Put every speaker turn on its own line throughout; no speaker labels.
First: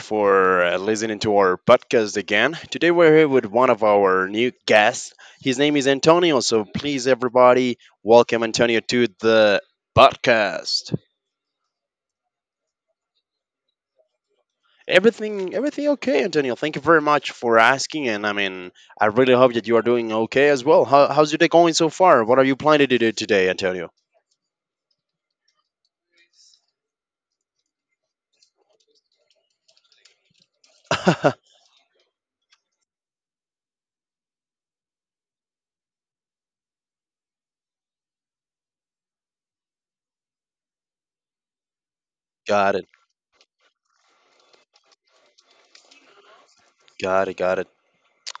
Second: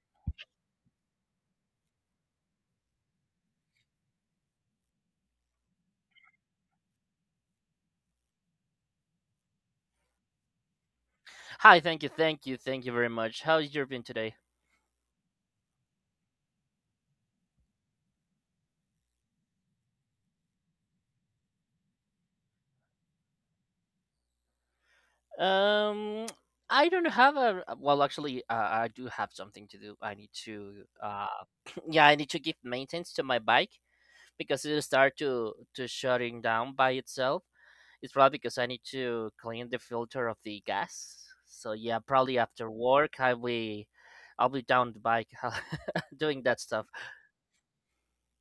for listening to our podcast again. Today, we're here with one of our new guests. His name is Antonio. So, please, everybody, welcome Antonio to the podcast.
Hi, thank you, thank you, thank you very much. How's your been today?
Everything okay, Antonio? Thank you very much for asking. And I mean, I really hope that you are doing okay as well. How's your day going so far? What are you planning to do today, Antonio?
Um, I don't have a well. Actually, I do have something to do. I need to, yeah, I need to give maintenance to my bike because it'll start to shutting down by itself. It's probably because I need to clean the filter of the gas. So yeah, probably after
Got it.
work, I'll be down the bike doing that stuff.
Got it. Got it.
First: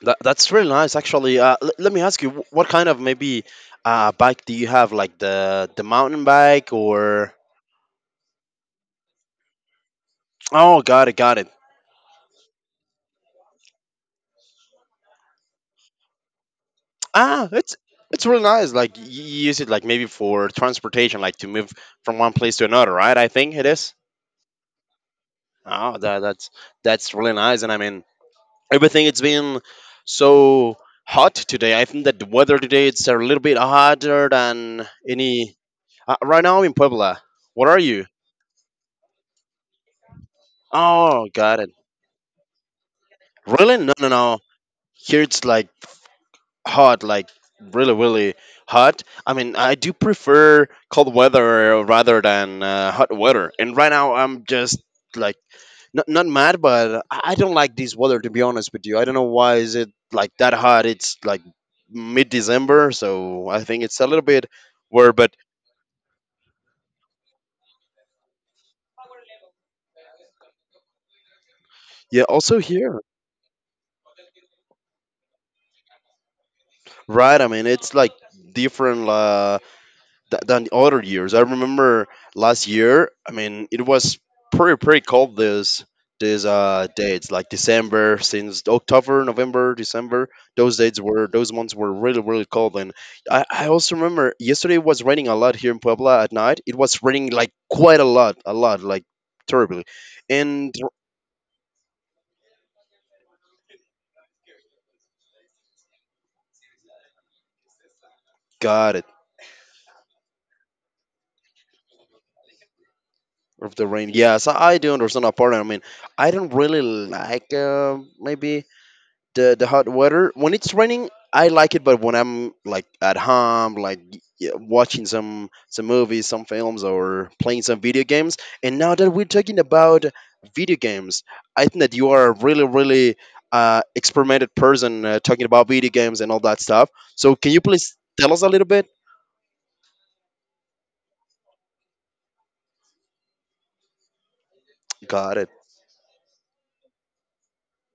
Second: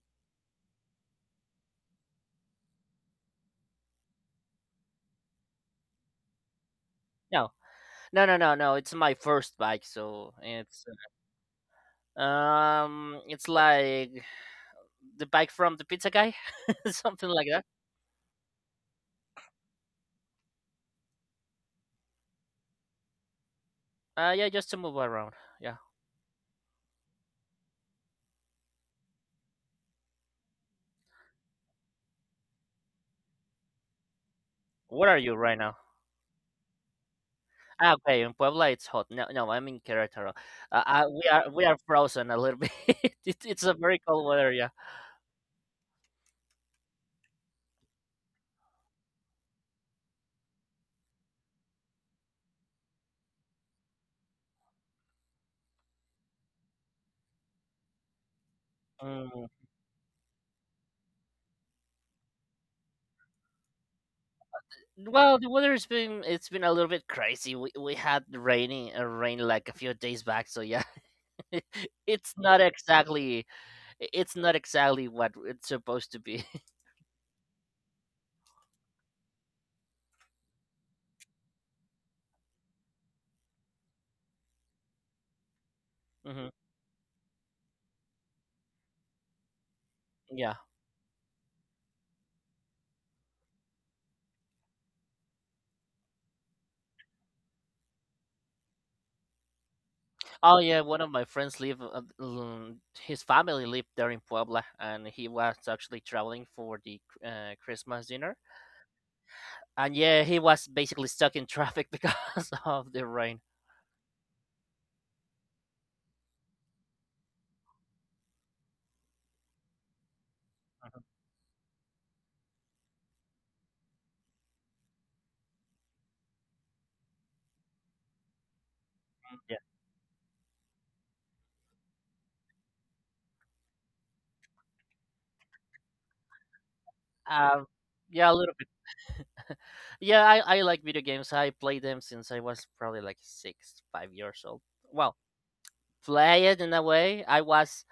That's really nice, actually. Let me ask you, what kind of maybe bike do you have? Like the mountain bike or?
No, no, no, no, no. It's my first bike, so
Oh,
it's
got it, got it.
Um, it's like the bike from the pizza guy, something like
Ah,
that.
it's really nice. Like you use it like maybe for transportation, like to move from one place to another, right? I think it is.
Yeah, just to move around. Yeah.
Oh, that's that's really nice. And I mean, everything it's been so hot today. I think that the weather today it's a little bit hotter than
Where are you
any.
right now?
Right now I'm in Puebla. What are
Ah,
you?
okay, in Puebla it's hot. No, no, I'm in Querétaro.
Oh, got
We
it.
are frozen a little bit. It's a
Really? No,
very
no,
cold
no.
weather. Yeah.
Here it's like hot, like really, really hot. I mean, I do prefer cold weather rather than hot weather. And right now, I'm just like not mad, but I don't like this weather. To be honest with you, I don't know
Mm.
why is it like that hot. It's like mid December, so I think it's a little bit weird. But
Well, the weather's been it's been a little bit crazy. We had rain like a few days back. So yeah,
yeah,
it's
also
not
here,
exactly it's not exactly what it's supposed to be.
right? I mean, it's like different. Than other years. I remember last year. I mean, it was pretty cold this this
hmm
uh dates like December since October, November, December.
Yeah.
Those months were really cold. And I also remember yesterday it was raining a lot here in Puebla at night. It was raining like quite a lot like terribly.
Oh
And
yeah, one of my friends his family lived there in Puebla, and he was actually traveling for the Christmas dinner.
got it.
And yeah, he was basically stuck in traffic because of the rain.
Of the rain, yes, I do understand that part. I mean, I don't really like maybe the hot weather. When it's raining
Mhm.
I like it, but when I'm like at home like watching some movies, some films, or playing some video games. And now that we're talking
Yeah,
about video games, I think that you are a really experimented person talking about video games and all that stuff, so can you
um,
please tell
yeah, a
us a
little
little
bit.
bit.
Yeah, I like video games. I play them since I was probably like 5 years old. Well,
Got it.
play it in a way. I was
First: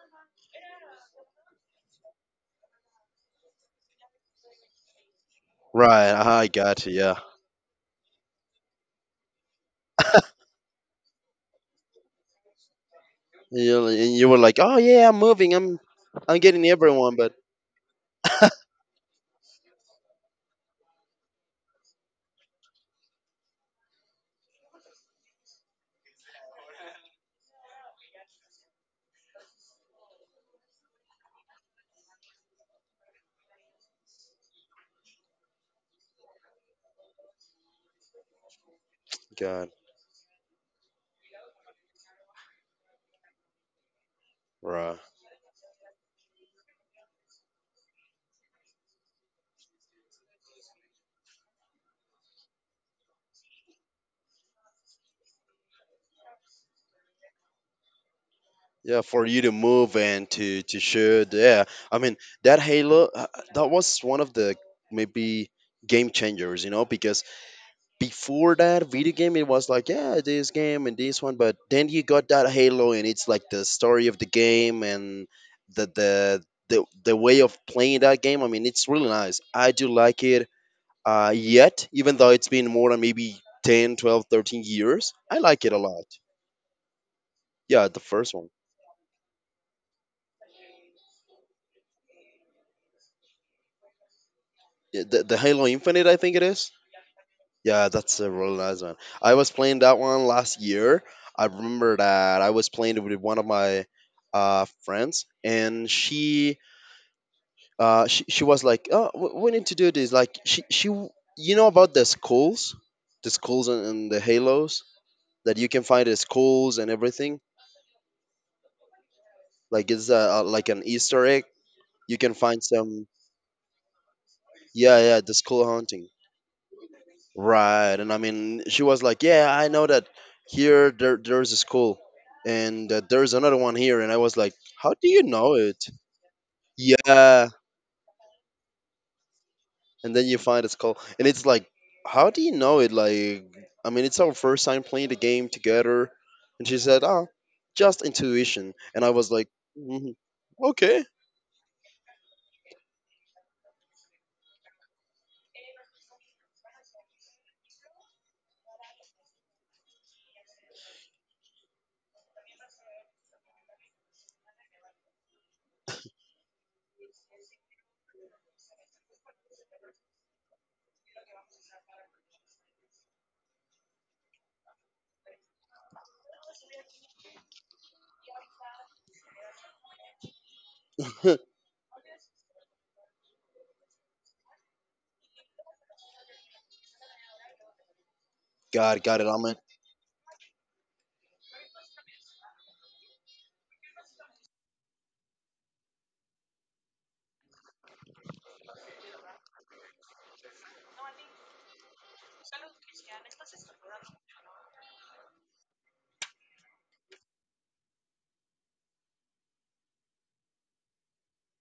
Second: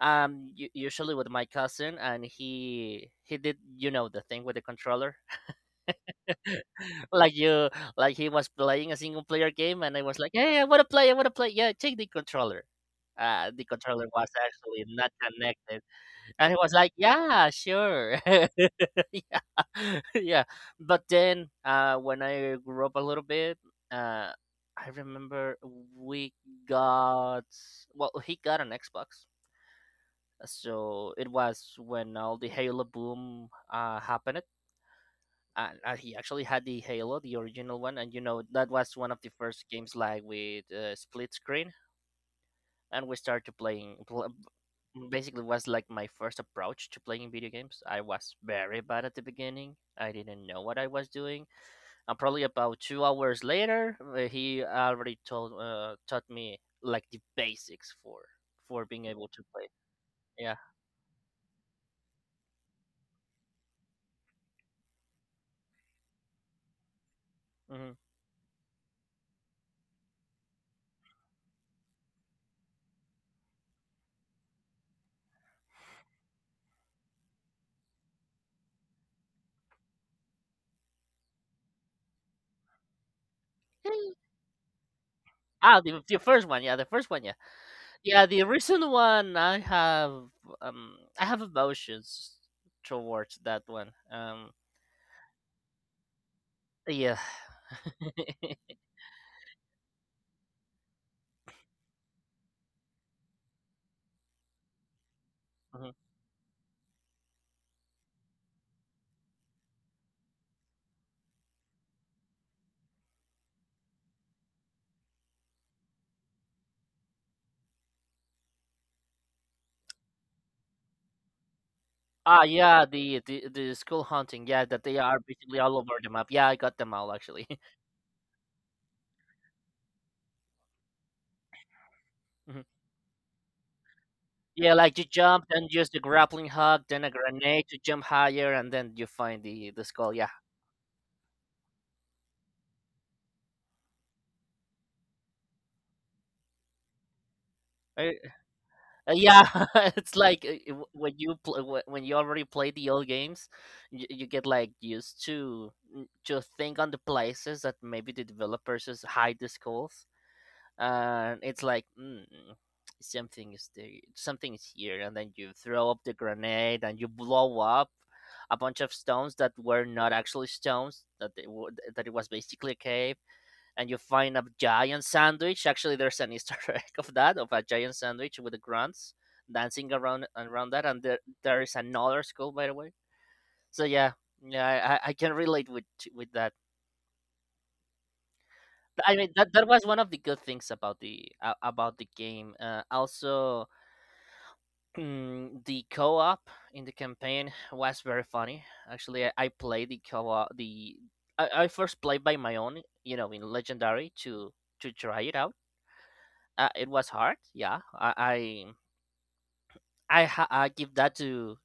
usually with my cousin, and he did you know the thing with the controller.
Right. Uh-huh, I got you. Yeah,
Like you like he was playing a single player game and I was like, "Hey, I wanna play, I wanna play." Yeah, take the controller. Uh, the
you,
controller
and
was
you were like, oh
actually
yeah,
not
I'm moving, i'm
connected.
i'm
And he
getting
was like,
everyone but
"Yeah, sure." Yeah. Yeah. But then when I grew up a little bit, uh I remember we got well he got an Xbox. So it was when all the Halo boom happened and he actually had the Halo, the original one, and you know that was one of the first
god.
games like with split screen, and we started playing.
Right.
Basically, was like my first approach to playing video games. I was very bad at the beginning. I didn't know what I was doing, and probably about 2 hours later, he already told taught me like the basics for
Yeah,
being
for
able to
you to
play.
move and
Yeah.
to shoot. Yeah, I mean that Halo that was one of the maybe game changers, you know, because
hmm
before that video game it was like, yeah, this game and this one, but then you got that Halo and it's like the story of the game and the the the way of playing that game. I mean, it's really nice, I do like it. Yet, even though it's been more than maybe 10, 12, 13 years, I like it a
Ah,
lot.
the first one, yeah, the first one, yeah.
Yeah, the
Yeah,
first
the
one.
recent one I have emotions towards that one. Um,
Yeah, the halo Infinite, I think it is.
yeah.
Yeah, that's a really nice one. I was playing that one last year. I remember that I was playing it with one of my friends,
Mhm.
and she, she was like, "Oh, we need to do this." Like you know about the skulls and the halos, that you can find the skulls and everything. Like it's like an Easter egg. You can
Ah
find
yeah,
some.
the school haunting, yeah, that they
Yeah,
are
yeah, the
basically
skull
all over the
hunting.
map. Yeah, I got them all actually.
Right, and I mean, she was like, "Yeah, I know that here there's a school,
Mhm.
and that there's another one here." And I was like,
Yeah,
"How
like you
do you
jump,
know
then
it?"
use the grappling hook, then a
Yeah,
grenade to jump higher and then you find the skull.
and then
Yeah.
you find a school, and it's like, "How do you know it?" Like, I mean, it's our first time playing the game together, and she said, "Oh, just
I
intuition," and I was
Yeah,
like,
it's
"Mhm,
like
okay,
when you already play the old games, you get like used to to think on the places that maybe the developers just hide the skulls, and it's like something is there, something is here, and then you throw up the grenade and you blow up a bunch of stones that were not actually stones that they were, that it was basically a cave, and you find a giant sandwich. Actually, there's an Easter egg of that of a giant sandwich with the grunts dancing around that, and there is another school by the way. So yeah, yeah, I can relate with that.
got it,
I
got
mean
it." I'm in.
that was one of the good things about the game. Also, the co-op in the campaign was very funny. Actually, I played the co-op the I first played by my own, you know, in legendary to try it out. It was hard. I give that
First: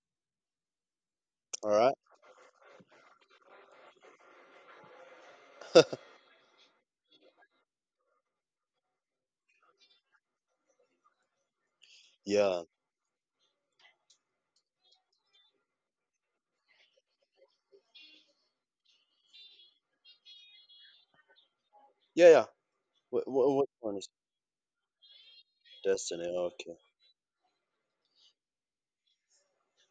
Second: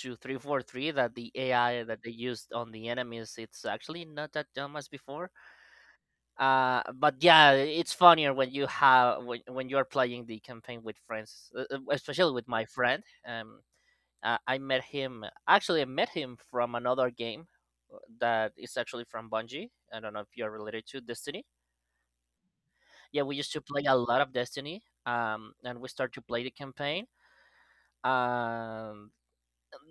to 343 that the
All
AI
right.
that they used on the enemies it's actually not that dumb as before. But yeah, it's funnier when you have when you're playing the campaign with friends, especially with
Yeah,
my friend. I met him from another game that is actually from Bungie. I don't know if you're related to Destiny.
yeah, yeah.
Yeah, we used to
What
play a
one is
lot of Destiny. And we start to
Destiny?
play the
Okay.
campaign. um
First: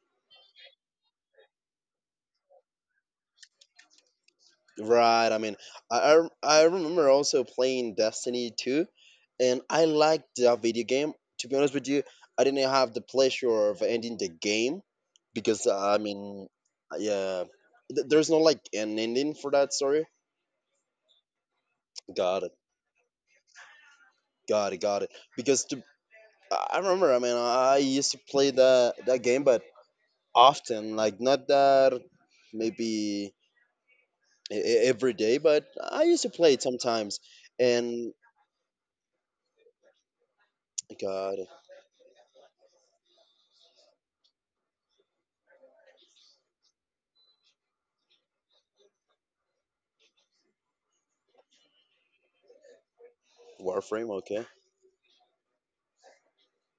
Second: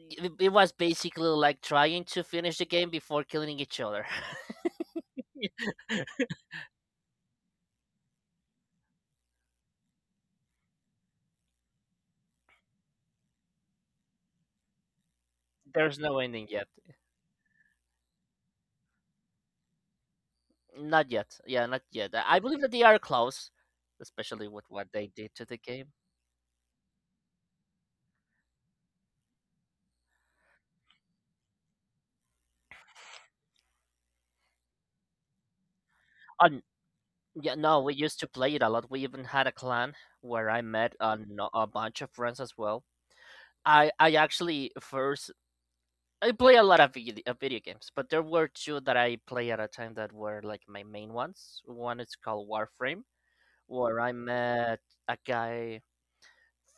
it, it was basically like trying to finish the game before killing each other.
Right. I mean, I remember also playing Destiny 2, and I liked that video game. To be honest with you, I didn't have the pleasure of ending the game because I
There's no
mean,
ending yet,
yeah, there's no like an ending for that story.
not yet, yeah, not yet. I
Got it.
believe that they are close, especially with
Got it.
what
Got
they
it.
did to the
Because to,
game.
I remember. I mean, I used to play that game, but often, like not that maybe every day, but I used to play it
On
sometimes.
Yeah, no, we
And
used to play it a lot. We even had a clan where I met a,
God.
no- a bunch of friends as well. I actually first I play a lot of video games, but there were two that I play at a time that were like my main ones. One is called Warframe, where
Warframe,
I
okay.
met a guy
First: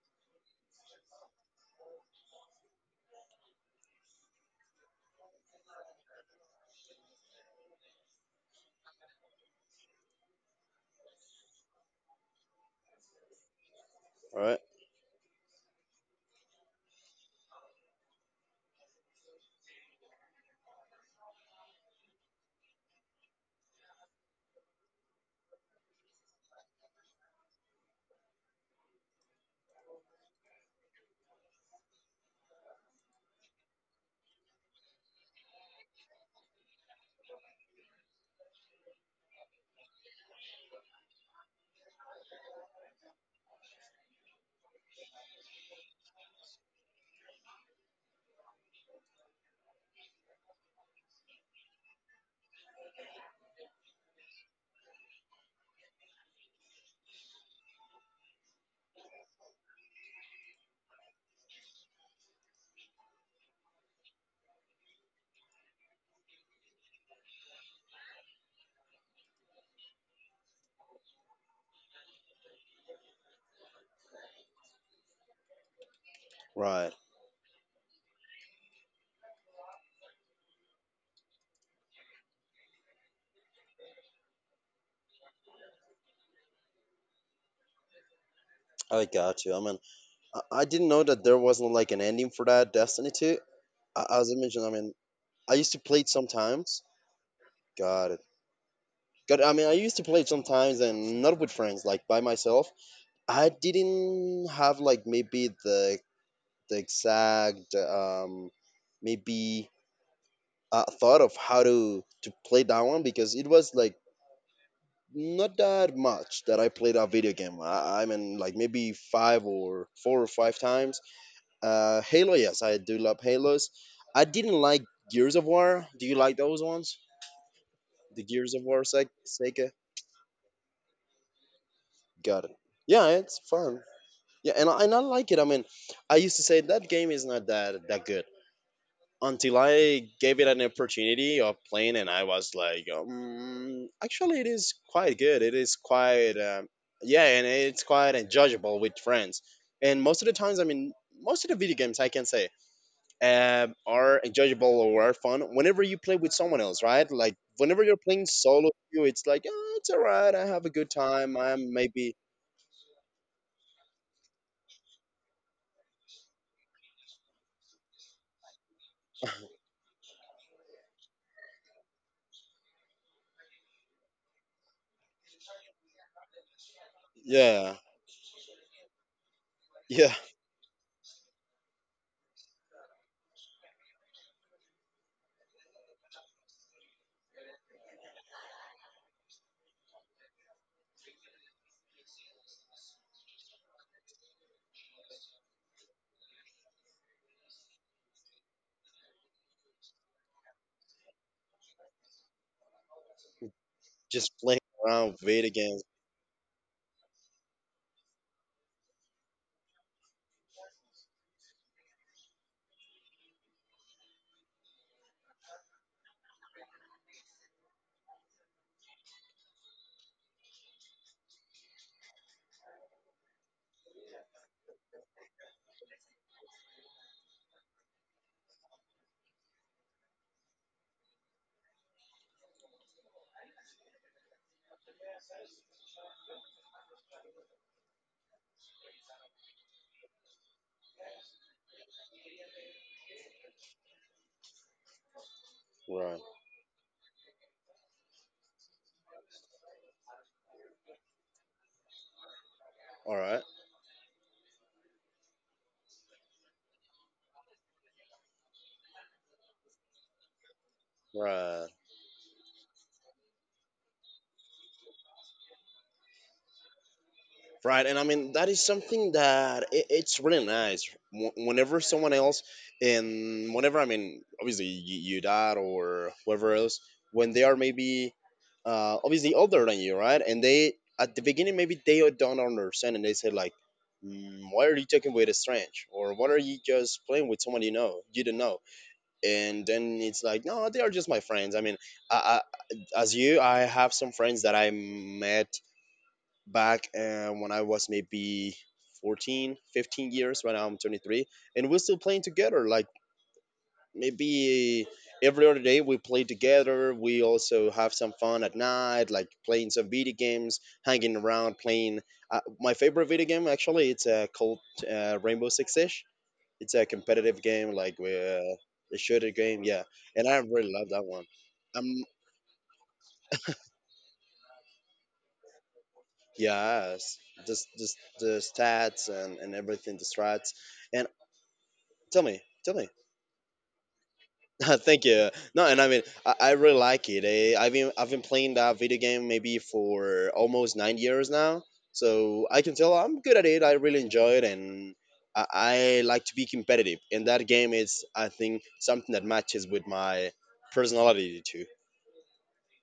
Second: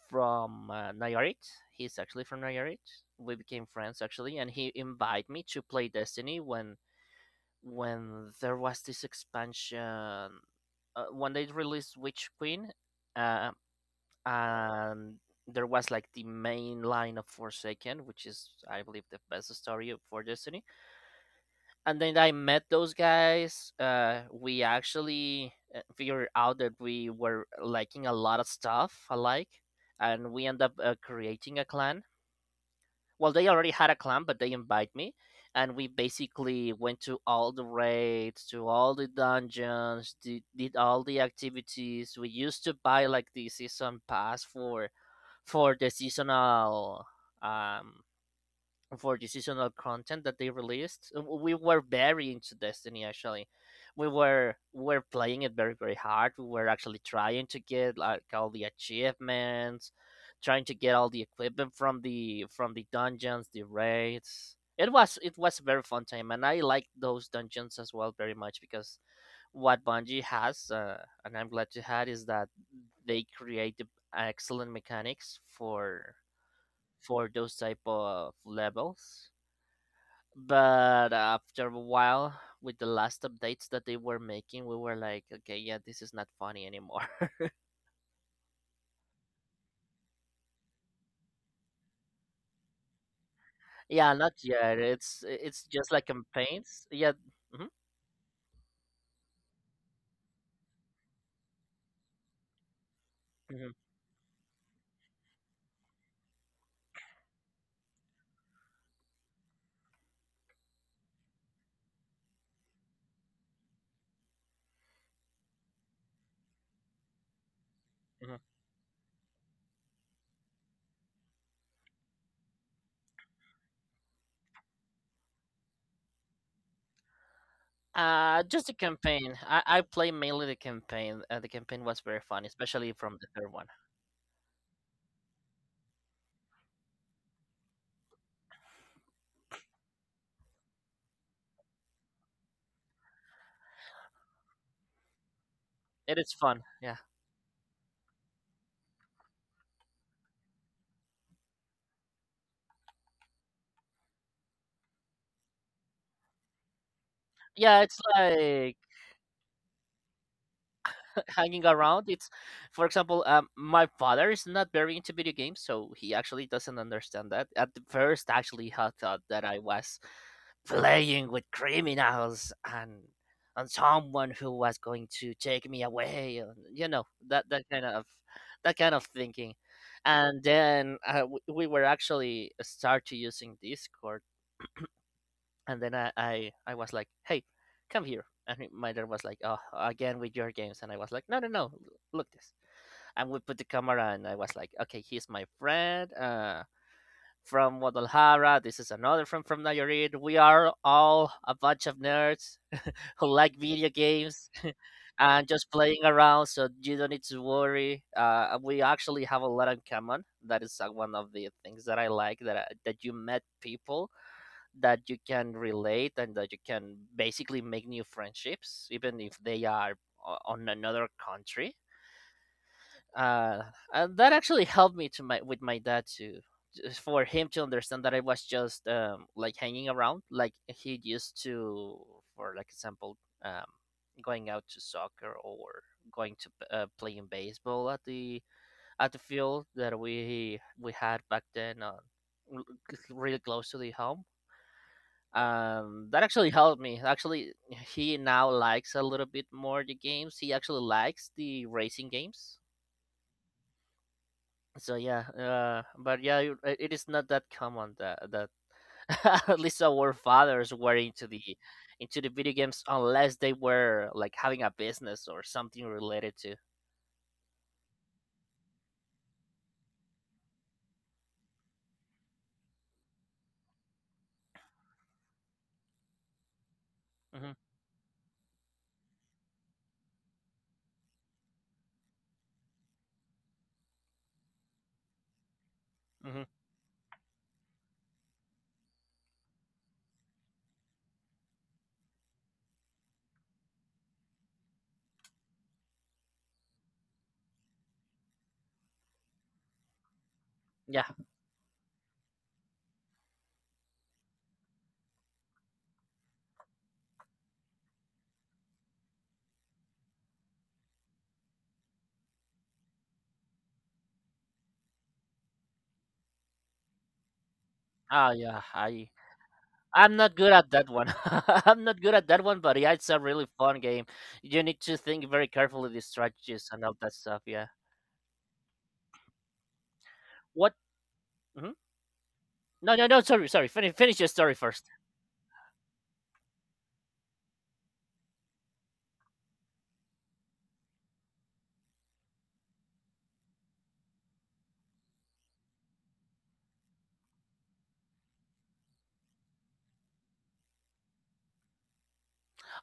from Nayarit. He's actually from Nayarit. We became friends actually, and he invited me to play Destiny when there was this expansion, when they released Witch Queen, uh,
Alright.
and there was like the main line of Forsaken, which is I believe the best story for Destiny, and then I met those guys. We actually figured out that we were liking a lot of stuff alike, and we end up creating a clan. Well, they already had a clan, but they invite me, and we basically went to all the raids, to all the dungeons, did all the activities. We used to buy like the season pass for the seasonal um content that they released. We were very into Destiny actually. We were playing it very very hard. We were actually trying to get like all the achievements, trying to get all the equipment from the dungeons, the raids. It was a very fun time, and I like those dungeons as well very much because what Bungie has, and I'm glad to have, is that they create excellent mechanics for
Right.
those type of levels, but after a while with the last updates that they were making, we were like, okay, yeah, this is not funny anymore.
I got you. I mean, I didn't know that there wasn't like an ending for that Destiny 2. A-
Yeah,
As
not
I mentioned, I
yet.
mean,
it's
I
it's
used to
just
play
like
it sometimes.
campaigns, yeah. hmm
Got it. Got it. I mean, I used to play it sometimes and not with friends, like by myself. I
hmm
didn't have like maybe the exact maybe thought of how to play that one, because it was like not that much that I played that video game. I mean,
hmm
like maybe five or four or five times. Halo, yes, I do love Halos. I didn't like Gears of War. Do you like those ones? The Gears of
just the
War
campaign.
Sega?
I play mainly the campaign. Uh, the campaign was very
Got
fun,
it.
especially
Yeah,
from the
it's
third one.
fun. Yeah, and I like it. I mean, I used to say that game is not that good, until I gave it an opportunity of playing, and I was like, actually, it is quite good. It is
It
quite,
is fun, yeah.
yeah, and it's quite enjoyable with friends. And most of the times, I mean, most of the video games I can say are enjoyable or are fun whenever you play with someone else, right? Like
Yeah,
whenever you're
it's
playing solo,
like
you it's like, oh, it's alright. I have a good time.
hanging
I'm
around.
maybe,
It's, for example, my father is not very into video games, so he actually doesn't understand that. At the first, actually, he thought that I was playing with criminals and someone who was going to take me away, and, you know that that
yeah,
kind of thinking.
yeah,
And then we were actually start to using Discord, and then I was like, "Hey, come here." And my dad was like, "Oh, again with your games." And I was like, "No, no, no. Look this." And we put the camera, and I was like, "Okay, he's my friend from Guadalajara. This is another friend from Nayarit. We are all a bunch of nerds who like video
just
games."
playing around with
And
video
just
games.
playing around, so you don't need to worry. We actually have a lot in common. That is one of the things that I like, that you met people that you can relate and that you can basically make new friendships, even if they are on another country. Uh, and that actually helped me to my with my dad to just for him to understand that I was just like hanging around, like he used to, for example, um, going out to soccer or going to playing baseball at the field that we had back then on really close to the home.
Right.
That actually helped me actually. He now likes a little bit more the games. He actually likes the racing games.
All right.
So yeah, but yeah, it is not that common that at least our fathers were into the
Right.
video games, unless they were like having a business or something related to.
Right, and I mean that is something that I it's really nice. Whenever someone else, and whenever I mean, obviously your dad or whoever else, when they
Hmm
are maybe obviously older than you, right, and they at the beginning maybe they don't understand, and they say like, mm, "Why are you talking with a strange?" or "what are
hmm
you just playing with someone you know you don't know?" And then it's like, "No, they are just my friends." I mean, I, I, as you, I have some friends that I met back when I was maybe 14, 15 years. Right now I'm
yeah,
23, and we're still playing together. Like maybe every other day we play together. We also have some fun at night, like playing some video games, hanging around, playing. My favorite video game actually it's called Rainbow Six Siege. It's a competitive game, like
ah yeah,
a shooter game. Yeah,
I'm
and
not
I
good at
really
that
love that
one.
one.
I'm not
Um,
good at that one, but yeah, it's a really fun game. You need to think very carefully the strategies and all that
yes,
stuff, yeah.
just the stats and everything, the strats.
What?
And
Hmm
tell me, tell me.
No, no, no. Sorry, sorry. Finish, finish your story first.
Thank you. No, and I mean, I really like it. Eh, I've been playing that video game maybe for almost 9 years now, so I can tell I'm good at it. I really enjoy it, and I like to be competitive. And that game is, I think, something that matches with my personality too.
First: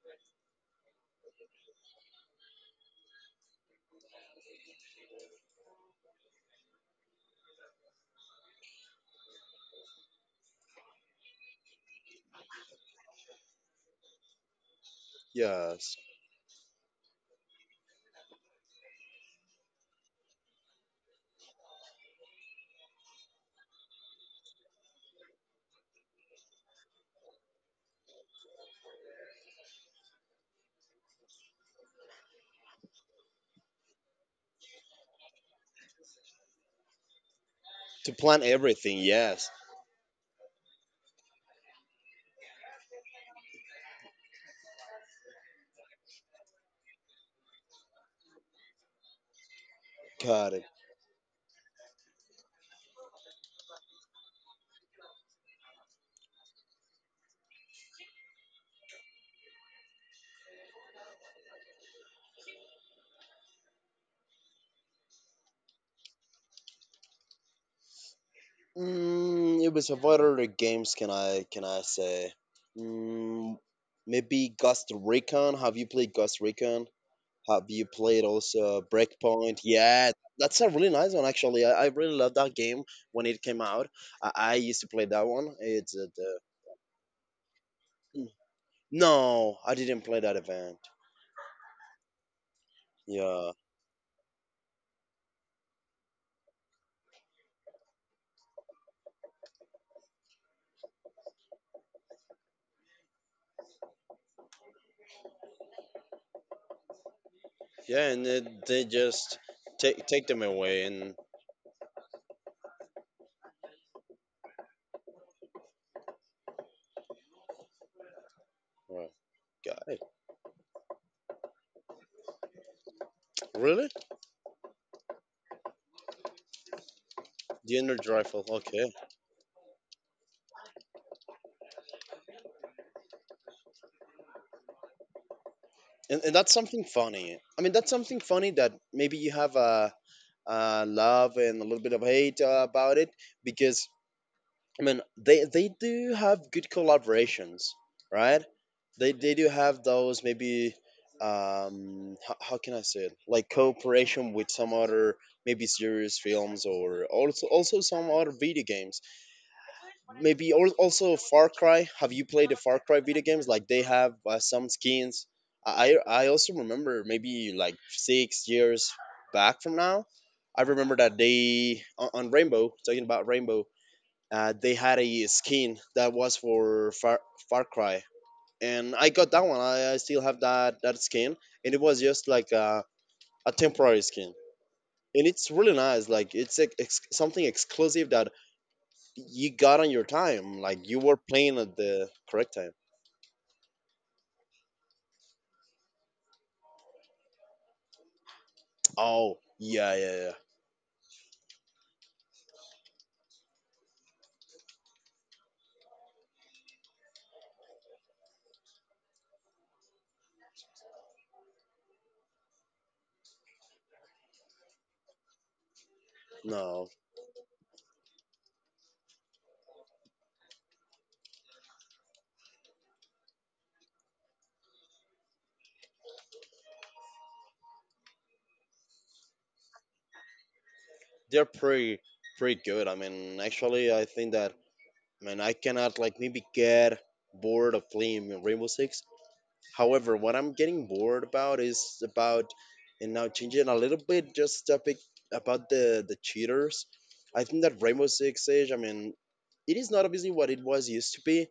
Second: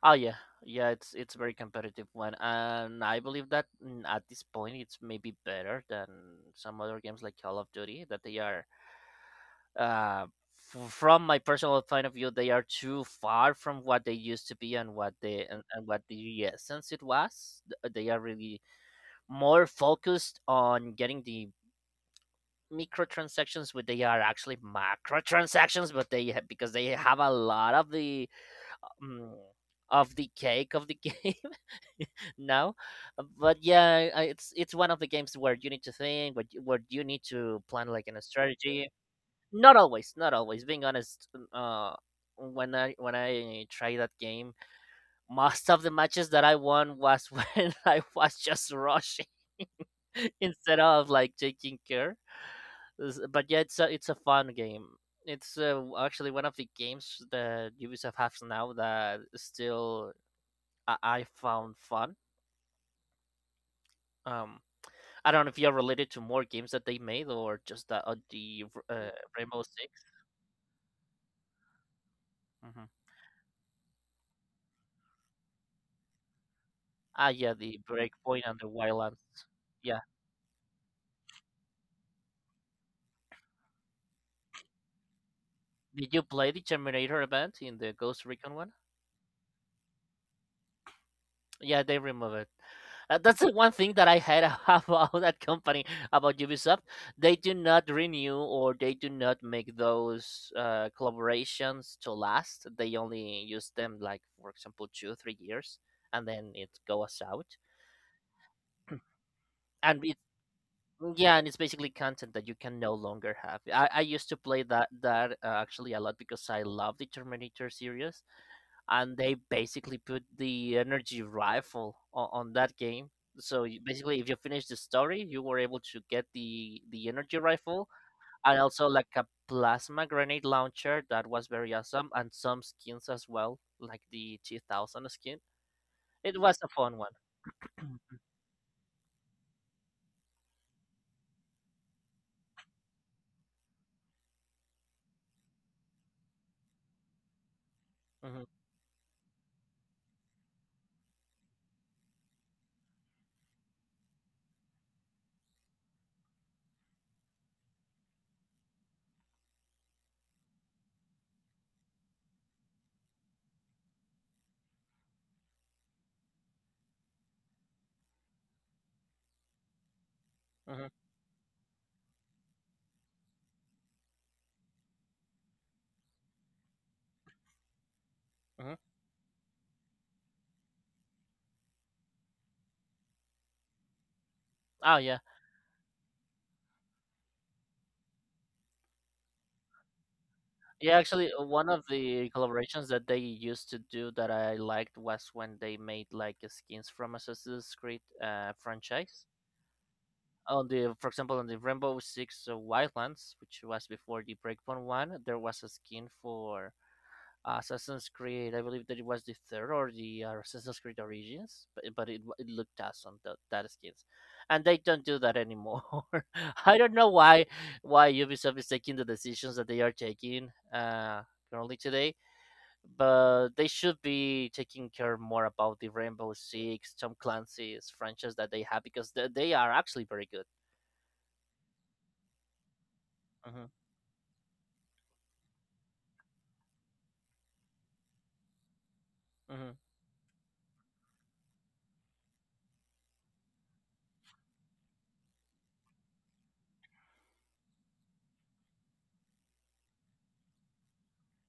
Oh yeah, yeah. It's a very competitive one, and I believe that at this point it's maybe better than some other games like Call of Duty that they are. Uh, from my personal point of view, they are too far from what they used to be and what they and
Yes,
what the essence it was. They are really more focused on getting the microtransactions where they are actually macrotransactions but they because they have a lot of the mm, of the cake of the game now but yeah, it's one of the games where you need to think but where you need to plan like
to
in a
plan
strategy.
everything. Yes,
Not always, not always being honest, when I tried that game most of the matches that I won was when I was just rushing
got it.
instead of like taking care. But yeah, it's a fun game. It's actually one of the games that Ubisoft has now that still I found fun. Um, I don't know if you're related to more games that they made or just the Rainbow
Mm, it
6.
was what other games can I say?
Hmm.
Mm, maybe Ghost Recon. Have you played Ghost Recon?
Ah, yeah,
Have
the
you played
Breakpoint and the
also
Wildlands.
Breakpoint?
Yeah.
Yeah, that's a really nice one actually. I really love that game when it came out. I used to play that one. It's uh,
Did you
the
play the Terminator event in the Ghost Recon one?
no, I didn't play that event.
Yeah, they removed it. That's
Yeah,
the one thing that I had about that company, about Ubisoft. They do not renew or they do not make those collaborations to last. They only use them, like, for example, two, 3 years, and then it goes out.
yeah, and they just
And
take
it,
take them away and
yeah, and it's basically content that you can no longer have. I used to play that actually a lot because I love the Terminator series,
well,
and they
got
basically
it.
put the energy rifle on that game, so you
Really,
basically, if you finish the story, you were able to get the energy
the
rifle,
energy rifle.
and also
Okay,
like a plasma grenade launcher that was very awesome, and some skins as well, like the 2000 skin.
and
It
that's
was a
something
fun one.
funny. I mean, that's something funny that maybe you have a. Love and a little bit of hate about it because I mean, they do have good collaborations, right?
Hmm.
They do have those maybe how can I say it? Like cooperation with some other maybe series, films, or also also some other video games. Maybe al- also Far Cry. Have you played the Far Cry video games? Like they have some skins. I also remember maybe like 6 years back from now. I remember
Hmm.
that they on Rainbow, talking about Rainbow, they had a skin that was for Far, Far Cry,
Hmm.
and I got that one. I still have that skin, and it was just like a temporary skin,
Oh yeah.
and it's really nice. Like it's something exclusive that you got on your time. Like
Yeah,
you were
actually,
playing
one
at
of
the
the
correct time.
collaborations that they used to do that I liked was when they made like skins from Assassin's Creed franchise.
Oh yeah, yeah, yeah.
On the, for example, on the Rainbow Six Wildlands, which was before the Breakpoint one, there was a skin for Assassin's Creed. I believe that it was the third or the Assassin's Creed Origins, but, it looked awesome, that that skins, and they don't do that anymore. I
No,
don't know why Ubisoft is taking the decisions that they are taking currently today, but they should be taking care more about the Rainbow Six, Tom Clancy's franchise that they have, because they are actually very good.
they're pretty pretty good. I mean,
Hmm.
actually, I think that man, I cannot like maybe get bored of playing Rainbow Six. However, what I'm getting bored about is about, and now changing a little bit, just topic about the cheaters. I think that Rainbow Six Siege, I mean, it is not obviously what it was used to be,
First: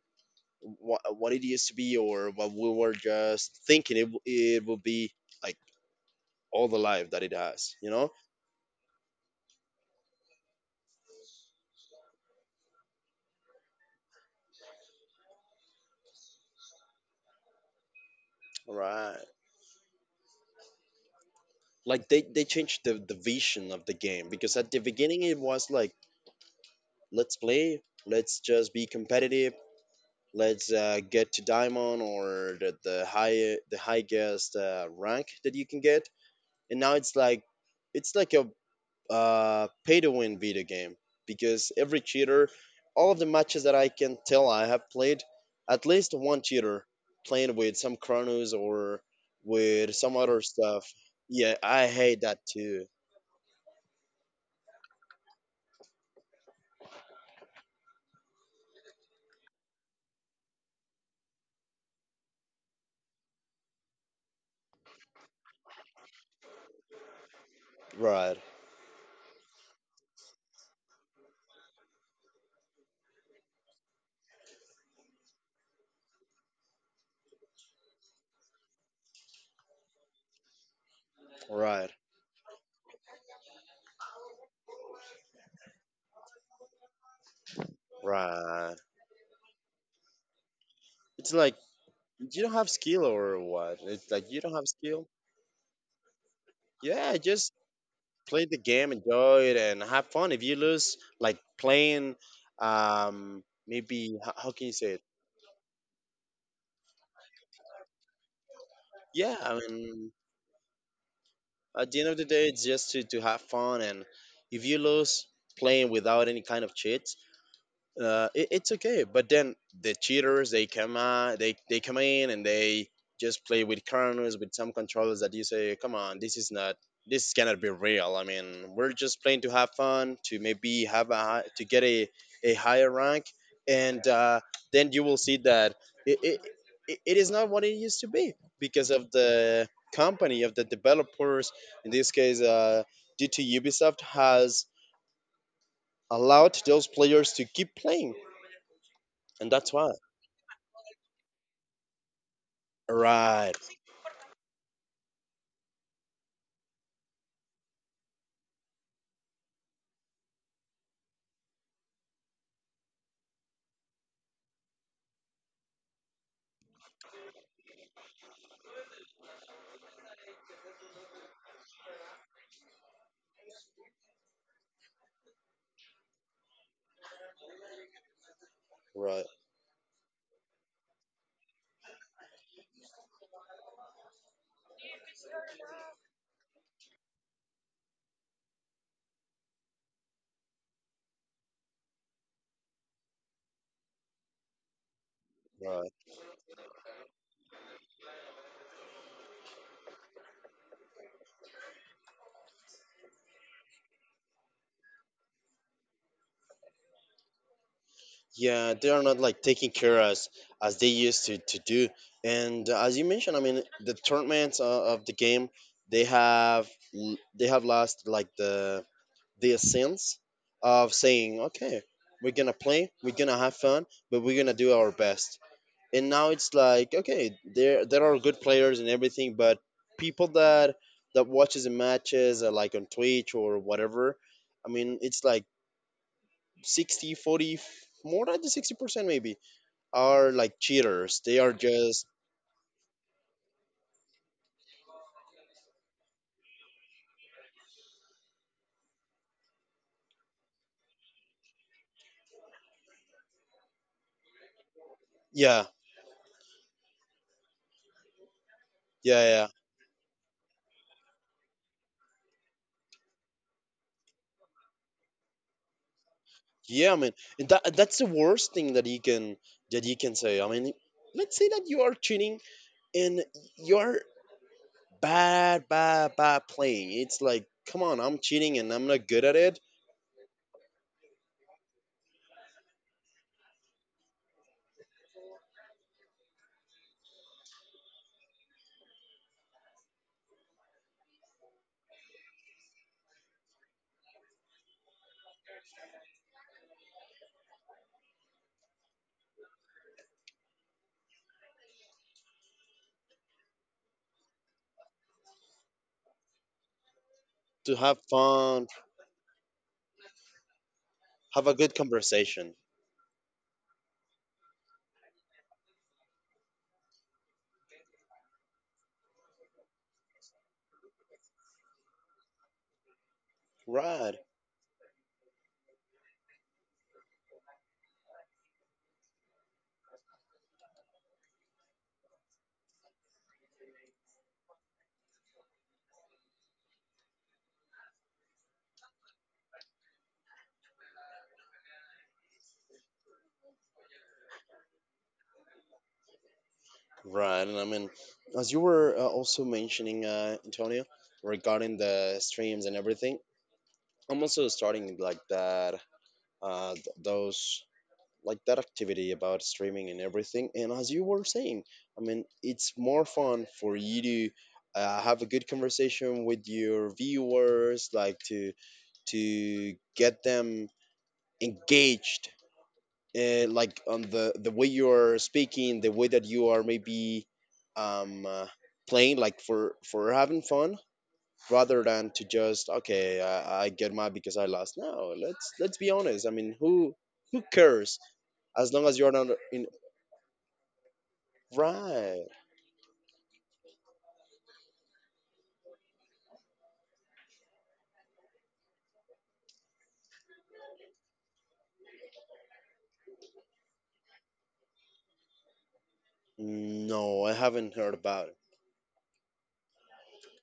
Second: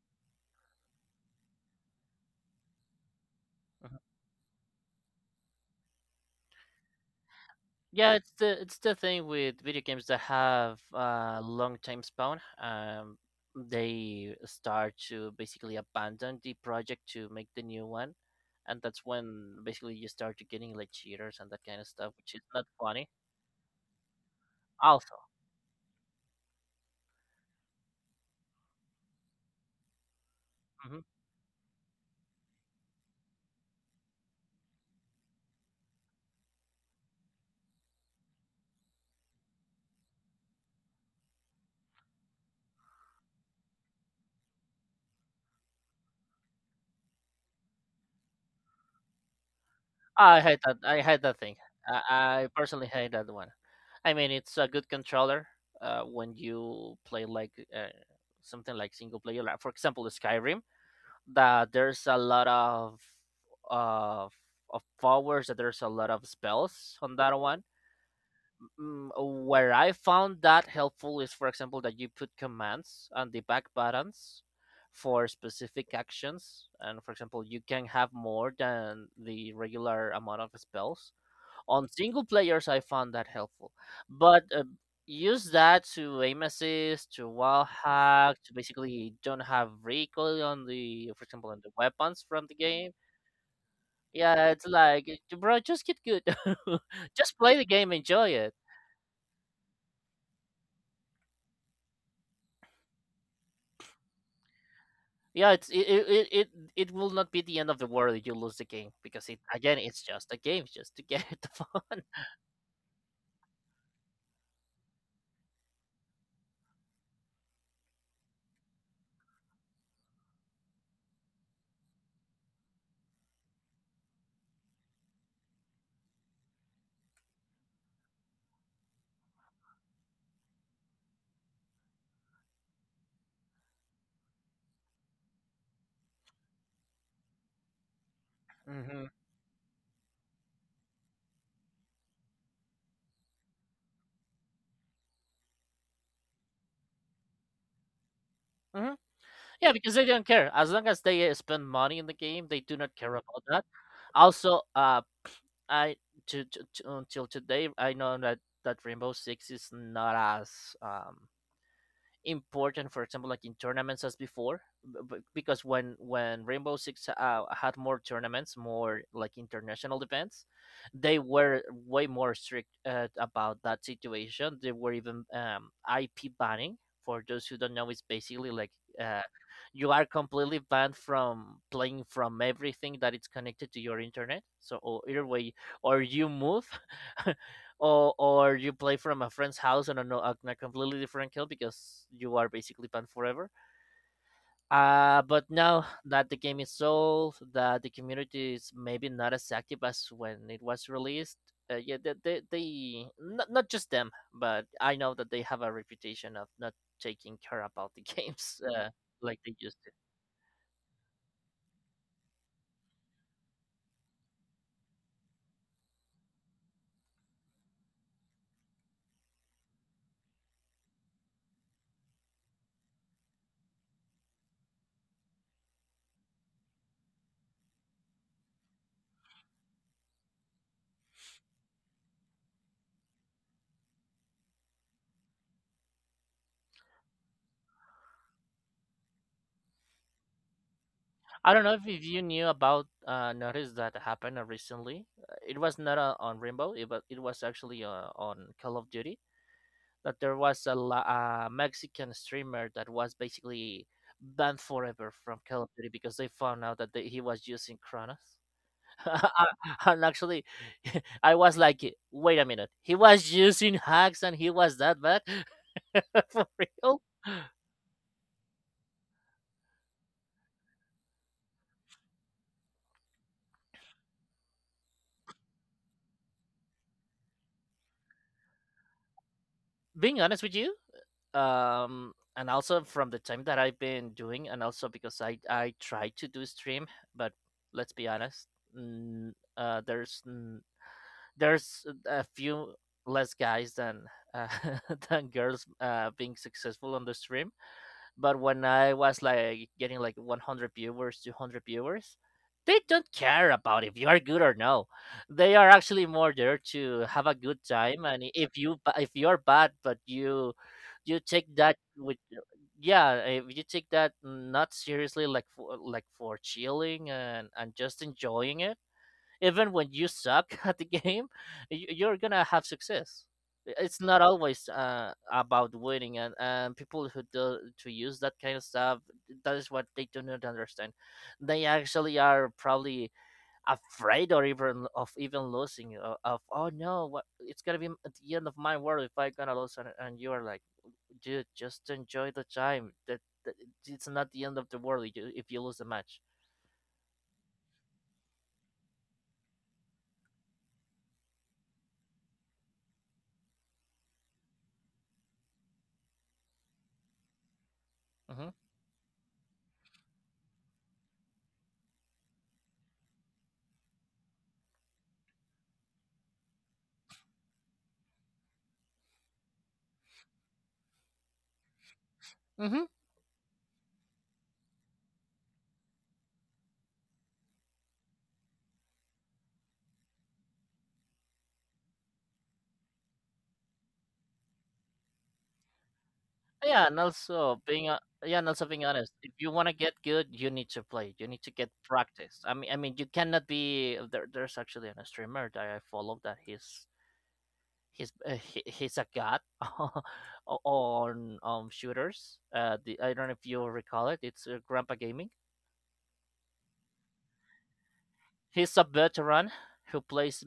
what it used to be, or what we were just
Hmm.
thinking it would be like all the life that it has, you know?
Yeah, it's the thing with video games that have a long time span. They start to basically abandon the project to make the new one, and that's
Right.
when basically you start to getting like cheaters and that kind of
Like
stuff,
they
which is
they
not
changed the
funny.
the vision of the game because at the
Also.
beginning it was like let's play, let's just be competitive, let's
Hmm.
get to diamond or the highest rank that you can get. And now it's like a pay to win video game because every cheater, all of the matches that I can tell I have played at least one cheater playing with some chronos or with some
I
other
hate that.
stuff.
I hate that thing.
Yeah, I
I,
hate that
I
too.
personally hate that one. I mean, it's a good controller when you play like something like single player, like for example, Skyrim, that there's a lot uh of powers, that there's a lot of spells on that one.
right
Mm, where I found that helpful is, for example, that you put commands on the back buttons for specific actions, and for example, you can have more than the regular amount of spells on
right
single players. I found that helpful, but use that to aim assist, to wall hack, to
right
basically don't have recoil on the, for
It's
example on
like
the weapons from
you
the
don't have
game.
skill or what. It's like you
Yeah,
don't
it's
have
like,
skill.
Bro, just get good."
Yeah,
Just
just
play the game, enjoy
play
it.
the game, enjoy it, and have fun. If you lose, like playing, maybe how can you say it?
Yeah, it it will not be the end of the world if you lose the game, because it,
Yeah, I
again, it's
mean,
just a game, just to get the
at
fun.
the end of the day, it's just to have fun. And if you lose playing without any kind of cheat, it's okay. But then the cheaters they come out, they come in and they just play with kernels with some controllers that you say, come on, this is not, this cannot be real. I mean, we're just playing to have fun, to maybe have a to get a higher rank, and then you will see that it, it it is not what it used to be because
Hmm.
of the company of the developers. In this case, due to Ubisoft has allowed those players to keep playing,
Hmm.
and
Yeah,
that's
because
why.
they don't care, as long as they spend money in the game, they do not care about
Right,
that. Also, I until today, I know that that Rainbow Six is not as um important, for example, like in tournaments as before, because when Rainbow Six had more tournaments, more like international events, they were way more strict about that situation. They were even IP banning. For those who don't know, it's basically like, uh,
right,
you are completely banned from playing, from everything that is connected to your internet, so or either way, or you move, or you play from a friend's house on a, on a completely different kill, because you are basically banned forever. But now
right.
that the game is sold, that the community is maybe not as active as when it was released. Yeah, they, they, not, not just them, but I know that they have a reputation of not taking care about the games
Yeah, they are not
like
like
they
taking
used to.
care as they used to do. And as you mentioned, I mean, the tournaments of the game, they have they have lost like the sense of saying, okay, we're gonna play, we're gonna have fun, but we're gonna do our best. And now it's like, okay, there are good players and everything, but people that that watches the matches like on Twitch or whatever, I mean, it's like 60, 40, more than the 60% maybe are like cheaters. They
I
are
don't know if
just
you knew about notice that happened recently. It was not on Rainbow, it was actually on Call of Duty, that there was a, a Mexican streamer that was basically banned forever from Call
yeah
of Duty because they found out that he was using Kronos.
yeah yeah
And actually, I was like, wait a minute, he was using hacks and he was that bad? For
yeah. I
real.
mean, and that's the worst thing that you can say. I mean, let's say that you are cheating and you're bad bad bad playing. It's like, come on, I'm cheating and I'm not good at it.
Being honest with you, and also from the time that I've been doing, and also because I tried to do stream, but let's be honest, there's there's a few less guys than uh, than girls being successful on the stream. But when I was like getting like 100 viewers, 200 viewers, they don't care about if you are good or no. They are actually more there to have a good
To have
time. And
fun,
if you are bad, but you
have
take
a good
that with,
conversation.
yeah, if you take that not seriously, like for chilling, and just enjoying it, even when you suck at the game, you're gonna have success. It's
Right.
not always about winning, and people who do to use that kind of stuff, that is what they do not understand. They actually are probably afraid or even of even losing, of, oh no, what it's gonna be, at the end of my world if I gonna lose. And you are like, dude, just enjoy the time that, that, it's not the end of the world if you, if you lose the match.
Right, and I mean, as you were also mentioning, Antonio, regarding the streams and everything, I'm also starting like that, those like
Mm-hmm.
that activity about streaming and everything. And as you were saying, I mean, it's more fun for you to have a good conversation with your viewers, like to get them engaged,
Mm-hmm.
like on the way you are speaking, the way that you are maybe um, uh, playing, like for having fun rather than to just okay. I get mad because I lost. No, let's be honest. I mean,
Yeah, and
who
also being
cares
yeah, and also
as
being
long as
honest,
you're not
if you want
in.
to get good, you need to play. You need to get
Right.
practice. I mean, you cannot be there. There's actually a streamer that I follow that he's a god. On shooters. The I don't know if you recall it. It's Grandpa Gaming.
No, I haven't heard about it.
He's a veteran who plays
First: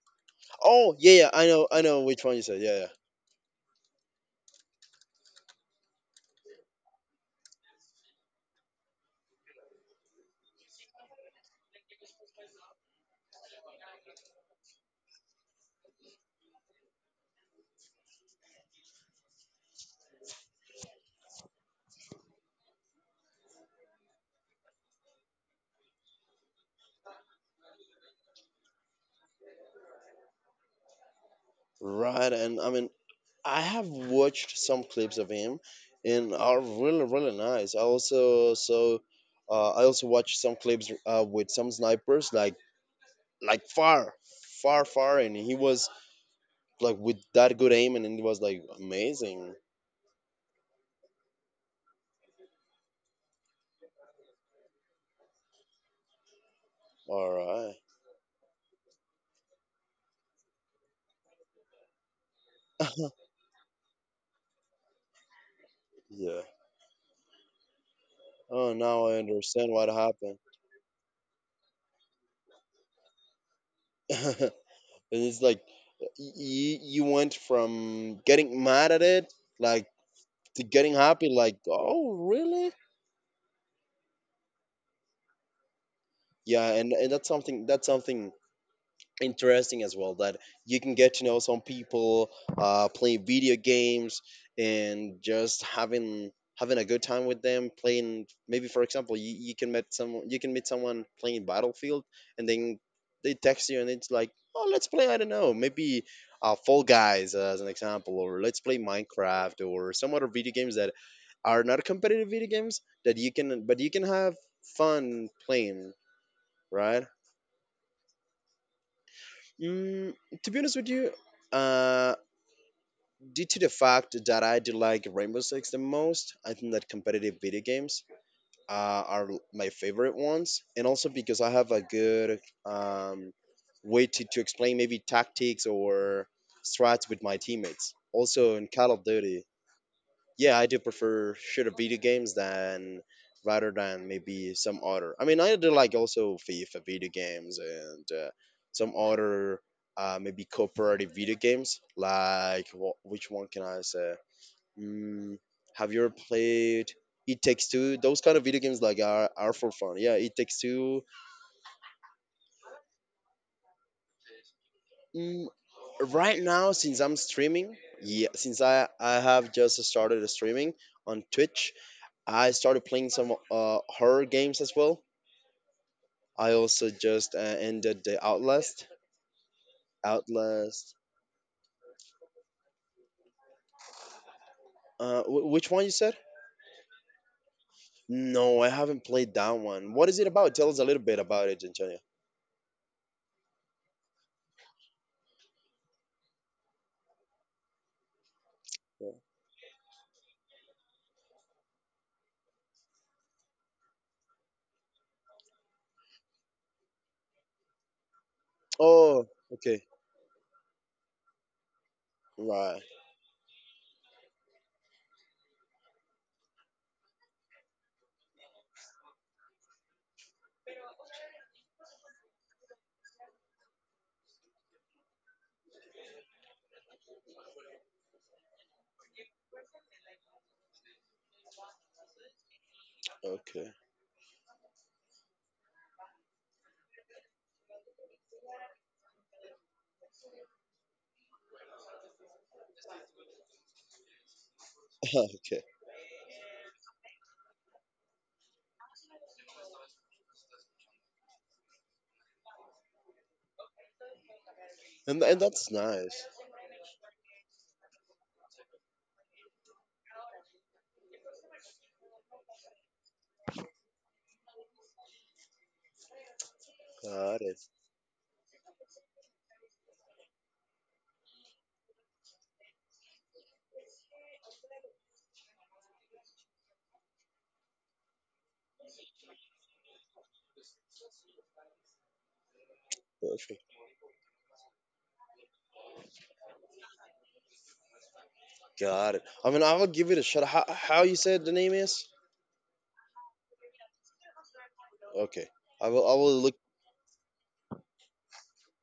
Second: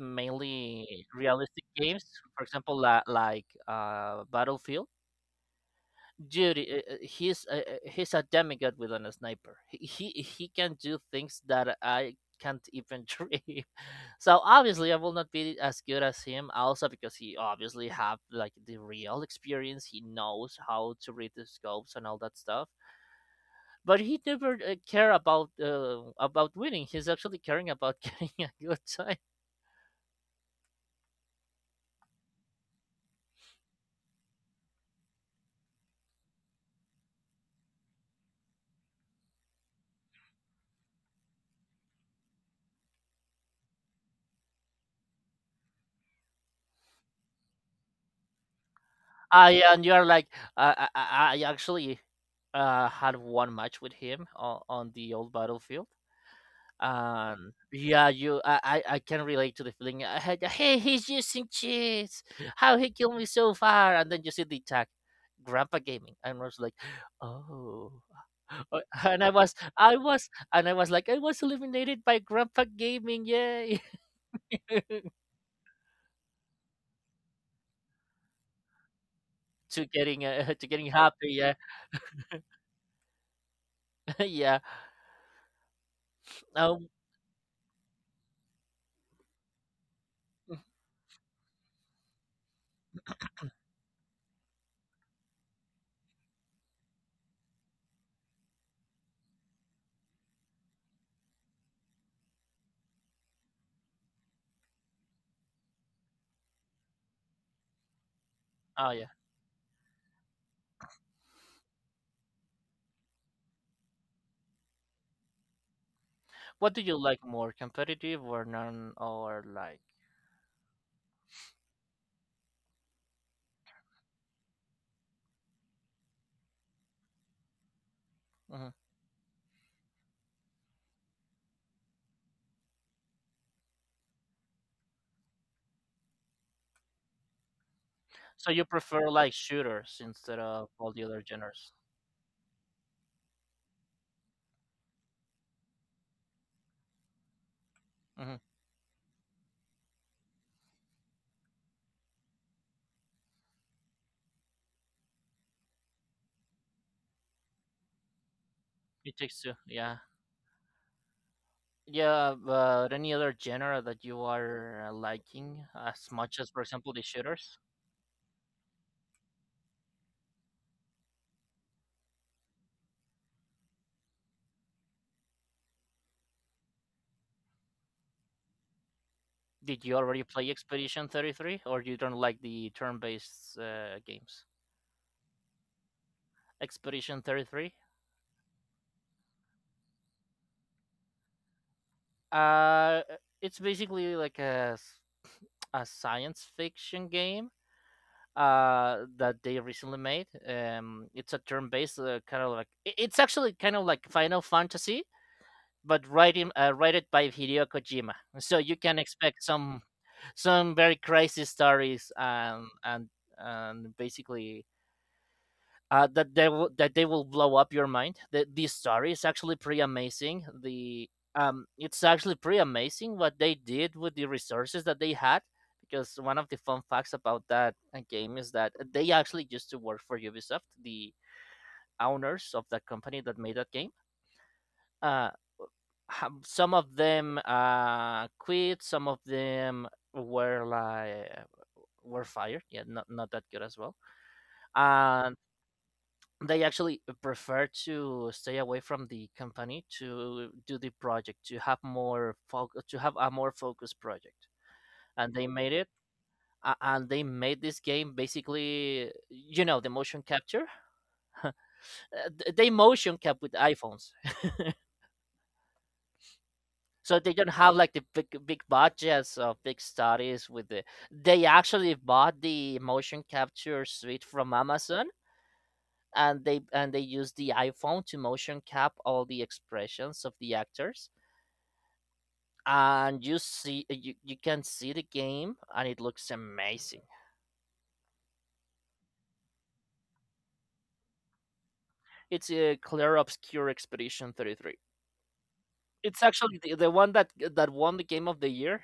Oh
mainly
yeah, yeah, I
realistic
know, I know
games.
which one you
For
said,
example,
yeah, yeah.
like Battlefield. Dude, he's a demigod with a sniper. He can do things that I can't even dream. So obviously, I will not be as good as him. Also, because he obviously have like the real experience. He knows how to read the scopes and all that stuff. But he never care about winning. He's actually caring about getting a good time.
Right, and I mean, I have watched some clips of him and are really really nice. I also so, I also watched some clips with some snipers like far far far, and he was like with that good aim, and it was like amazing.
I and you are like I actually had one match with him on the old Battlefield.
All
Yeah, you, I can relate to the feeling. I had, hey, he's using cheats. How
right.
he killed me so far, and then you see the tag, Grandpa Gaming, and
Yeah.
I was like, oh.
Oh, now I
And
understand what happened.
I was like, I was eliminated by Grandpa Gaming, yay!
And it's like you went from getting mad at it, like,
To getting,
to
to getting
getting happy,
happy,
like
yeah.
oh really?
Yeah.
Yeah,
Um,
and that's something, that's something interesting as well, that
mm,
you can get to know some people playing video games and just having having a good time with them playing, maybe for example you, you can meet some, you can meet someone playing battlefield, and then they text you and it's like, oh let's play, I don't know, maybe fall guys as an example, or let's play
oh yeah.
minecraft or some other video games that are not competitive video games, that you can, but you can have fun playing.
What do you
Right.
like more, competitive or non, or like?
Mm, to be honest with you, uh, due to the fact that I do like Rainbow Six the most, I think that competitive video games
Mhm.
are my favorite ones, and also because I have a good um, way to explain maybe tactics or strats with my teammates.
So
Also
you
in Call of
prefer like
Duty,
shooters instead
yeah, I
of
do
all the other
prefer shooter
genres?
video games than rather than maybe some other. I mean, I do like also FIFA video games and
Mm-hmm.
some other maybe cooperative video games. Like which one can I say? Mm, have you ever played It Takes Two? Those kind of video games like
It takes two.
are for
Yeah.
fun. Yeah, It Takes Two.
Yeah, but any other genre that you are
Mm,
liking as much
right
as, for
now,
example, the
since I'm
shooters?
streaming, yeah, since I have just started streaming on Twitch. I started playing some horror games as well. I also just ended the Outlast.
Did you already play
Outlast.
Expedition 33, or you don't like the turn-based games?
Which one you said?
Expedition 33?
No, I haven't played that one. What is it about? Tell us a little bit about it, Antonio.
Uh, it's basically like a, s- A science fiction game
Yeah.
that they recently made. It's a turn-based kind of like, it's actually kind of like Final Fantasy, but writing him, write by Hideo Kojima. So you can
Oh,
expect some
okay.
very crazy stories and
Right.
and and basically that they will blow up your mind. The story is actually pretty amazing. The It's actually pretty amazing what they did with the resources that they had. Because one of the fun facts about that game is that they actually used to work for Ubisoft, the owners of that company that made that
Okay.
game. Uh, some of them quit. Some of them were like were fired. Yeah, not that good as well. And
Okay.
they actually prefer to stay away from the company to do the project to have more foc to have a more focused project. And
And
they
that's
made it.
nice.
And they made this game basically, the motion capture. They motion cap with iPhones, so they
Got
don't
it.
have like the big budgets or big studies with the. They actually bought the motion capture suite from Amazon, and they use the iphone to motion cap all the expressions of the actors, and
Perfect.
you can see the game and it looks amazing.
Got it. I mean, I will give it a shot. How you said the name is?
It's a clear obscure expedition 33.
Okay. I will. I
It's
will look.
actually the one that won the game of the year.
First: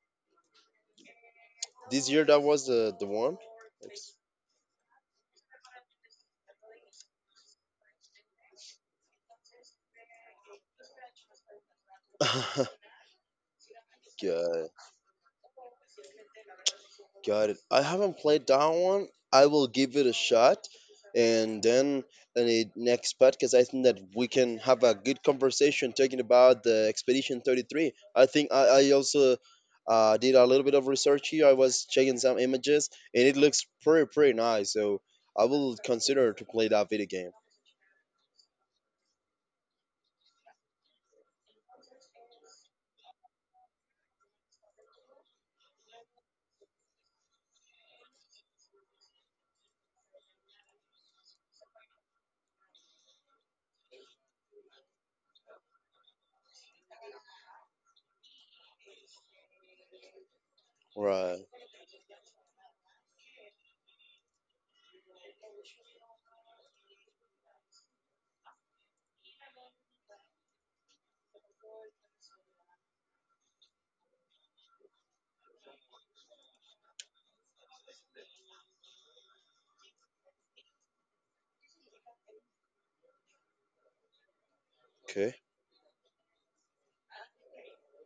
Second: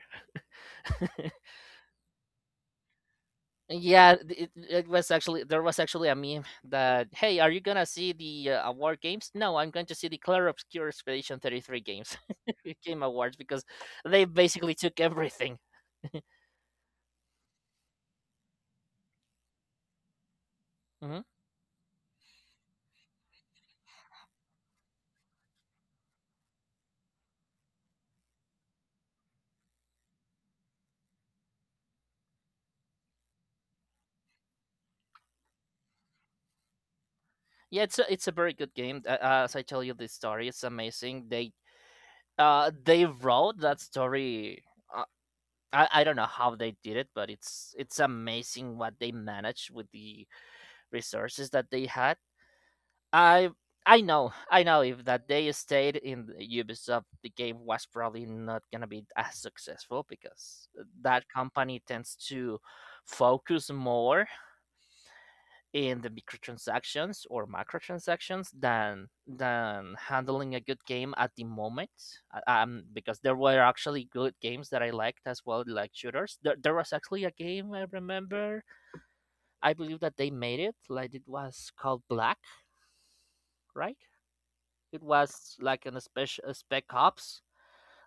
This year that was the one. It's-
Yeah, it was actually, there was actually a meme that, hey, are you gonna see the award games? No, I'm going to see the clear obscure expedition 33 games. Game awards, because they
Good.
basically took everything.
Got it. I haven't played that one. I will give it a shot,
Mhm.
and then in the next podcast, I think that we can have a good conversation talking about the Expedition 33. I think I also did a little bit of research here. I was checking some images, and it looks pretty pretty nice. So I will consider to play that video game.
Yeah, it's a very good game. As I tell you, the story is amazing. They wrote that story. Uh, I don't know how they did it, but it's amazing what they managed with the resources that they had. I I know if that they stayed in the Ubisoft, the game was probably not gonna be as successful, because that
Right.
company tends to focus more in the microtransactions or macrotransactions than handling a good game at the moment. Because there were actually good games that I liked as well, like shooters. There was actually a game I remember, I believe that they made it, like it was called Black. Right, it
Okay.
was like an special spec ops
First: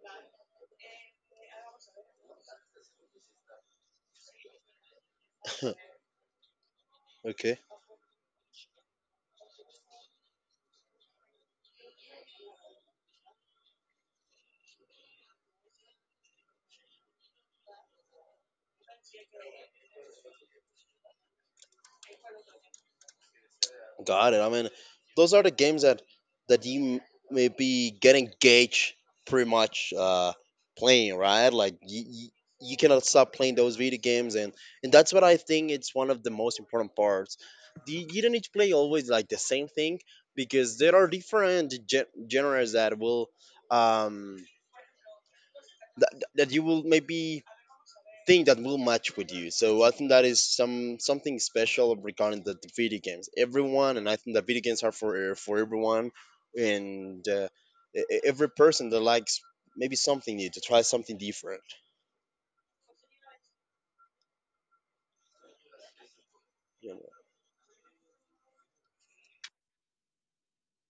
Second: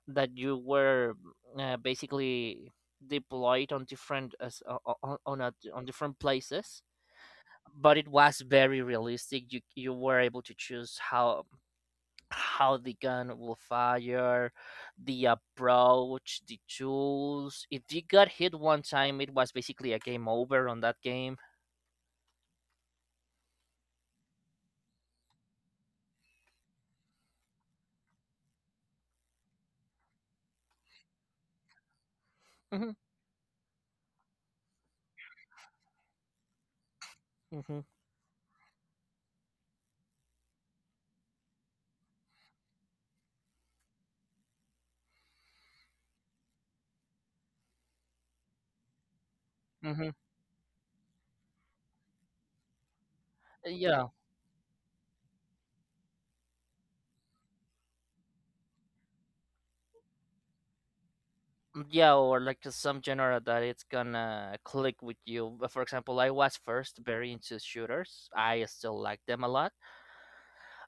that you were basically deployed on different as- o- o- on, a, on different places,
Okay,
but it was very realistic. You were able to choose how the gun will fire, the approach, the tools. If you got hit one time, it was basically a game over on that game.
got it. I mean, those are the games that that you may be getting gauge pretty much playing, right? Like you
Hmm.
cannot stop playing those video games, and that's what I think it's one of the most important parts.
Hmm.
You don't need to play always like the same thing because there are different genres that will um that, that you will maybe thing that will match with you. So I
Hmm.
think that is some something special regarding the video games. Everyone,
Yeah,
and I think that video games are for everyone, and every person that likes maybe something new to try something different.
yeah, or like some genre that it's gonna click with you. But for example, I was
You know,
first very into shooters. I still like them a lot.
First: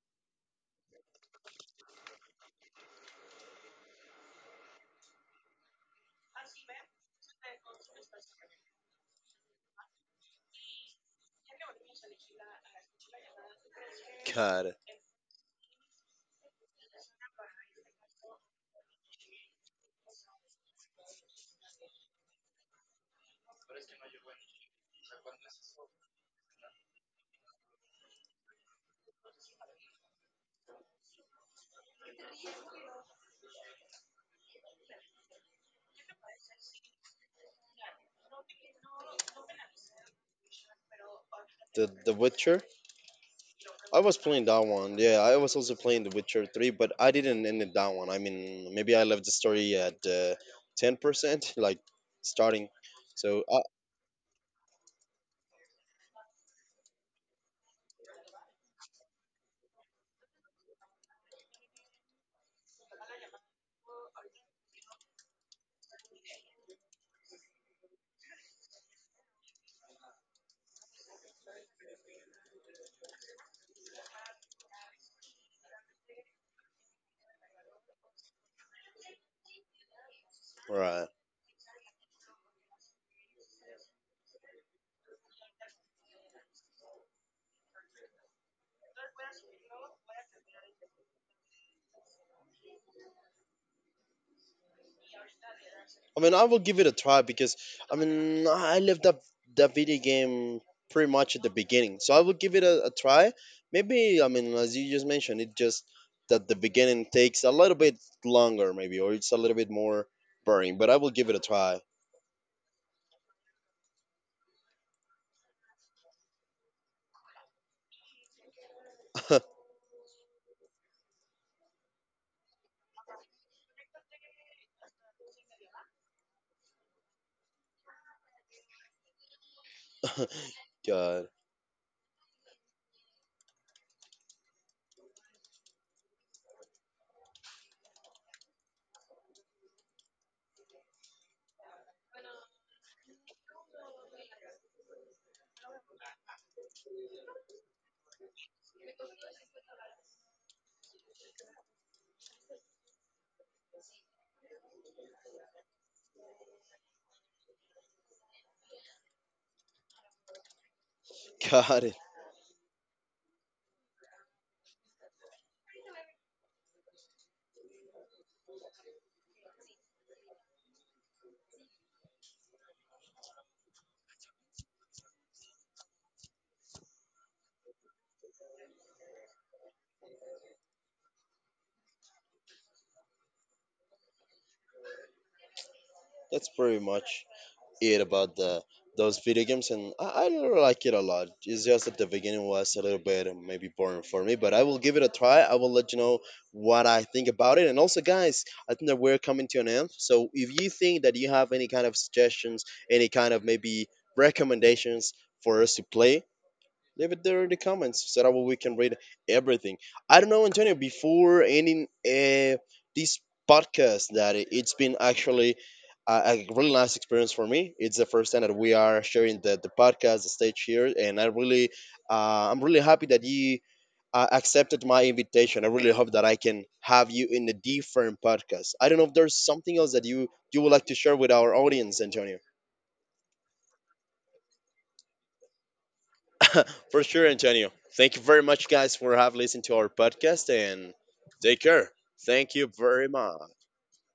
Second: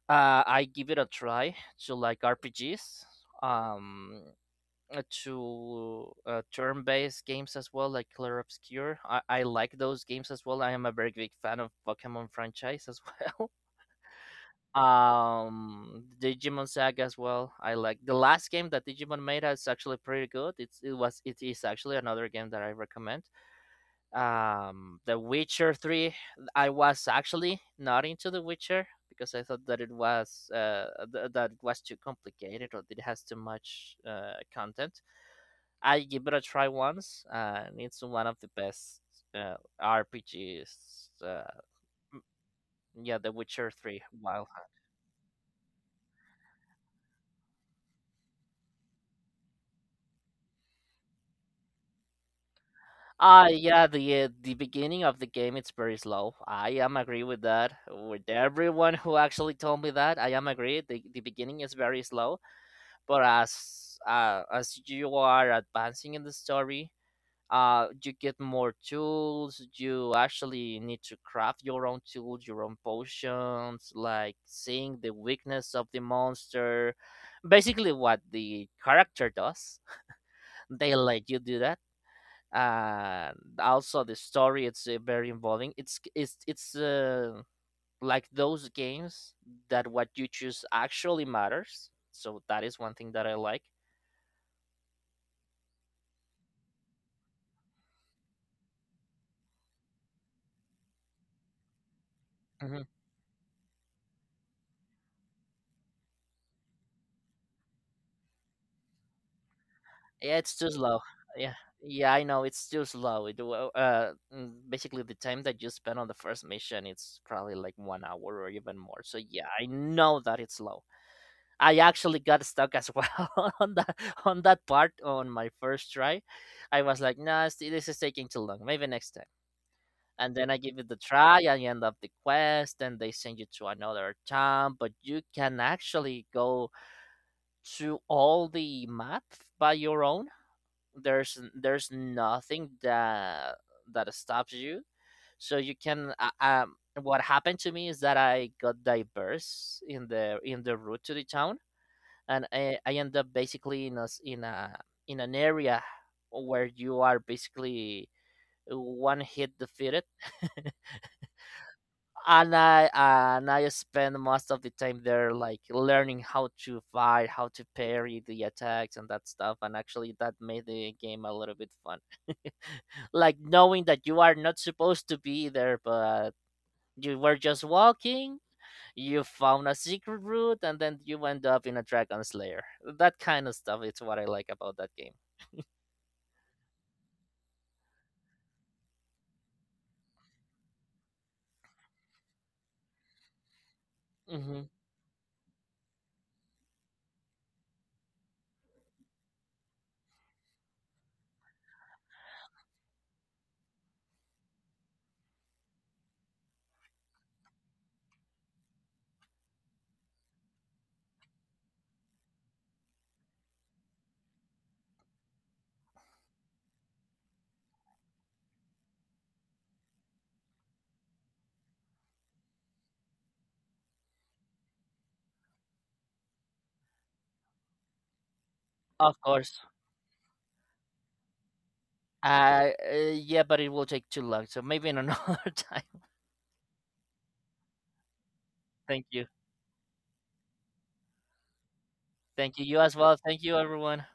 I give it a try to like RPGs. Um, to turn-based games as well, like Clair Obscur. I like those games as well. I am a very big fan of Pokemon franchise as well.
God,
Digimon Saga as well. I like the last game that Digimon made is actually pretty good. It's it was it is actually another game that I recommend. The Witcher Three. I was actually not into The Witcher because I thought that it was that it was too complicated or it has too much content. I give it a try once, and it's one of the best uh, RPGs. Uh,
the Witcher.
yeah, The Witcher
I
Three.
was playing
Wow.
that one. Yeah, I was also playing The Witcher Three, but I didn't end it that one. I mean, maybe I left the story at 10%, like starting. So,
Ah, yeah. The beginning of the game it's very slow. I am agree with that. With everyone who actually told me that, I am agree. The beginning is very slow, but as you are advancing in the story, you get more tools. You actually need to craft your own tools, your own potions, like seeing the weakness of the monster. Basically, what the character does, they
right.
let you do that. And also, the story it's very involving. It's like those games that what you choose actually matters. So that is one thing that I like.
I mean, I will give it a try because I mean, I left that that video game pretty much at the beginning, so I will give it a try. Maybe I mean, as you just mentioned, it just that the beginning takes a little bit longer, maybe, or it's a little bit more
Yeah, it's too
boring. But I
slow.
will give it a
Yeah,
try.
yeah, I know it's too slow. It will, basically the time that you spend on the first mission, it's probably like 1 hour or even more. So yeah, I know that it's slow. I actually got stuck as well on that part on my first try. I was like, nah, this is taking too long. Maybe next time. And then I give it the
God,
try. I end up the quest, and they send you to another town. But you can actually go to all the map by your own. There's nothing that stops you, so you can what happened to me is that I got diverse in the route to the town, and I end up basically in a s- in a in an area where you are basically one hit defeated.
got it.
And I spend most of the time there, like learning how to fight, how to parry the attacks and that stuff. And actually, that made the game a little bit fun, like knowing that you are not supposed to be there, but you were just walking. You found a secret route, and then you end up in a dragon slayer. That kind of stuff is what I like about that game.
That's pretty much it about the those video games, and I really like it a lot. It's just that the beginning was a little bit maybe boring for me, but
Hmm.
I will give it a try. I will let you know what I think about it. And also, guys, I think that we're coming to an end. So if you think that you have any kind of suggestions, any kind of maybe recommendations for us to play, leave it there in the comments so that we can read everything. I don't know, Antonio, before ending this podcast, that it's been actually a really nice experience for me. It's the first time that we are sharing the podcast, the stage here, and I really, I'm really happy that you accepted my invitation. I really hope that I can have you in a different podcast. I don't know if
Of
there's
course.
something else that you would like to share with our audience, Antonio.
Yeah, but it will take too long, so maybe in another time.
For sure, Antonio. Thank you very much, guys,
Thank
for
you.
have listened to our podcast and take care. Thank
Thank you.
you
You as
very
well.
much.
Thank you, everyone.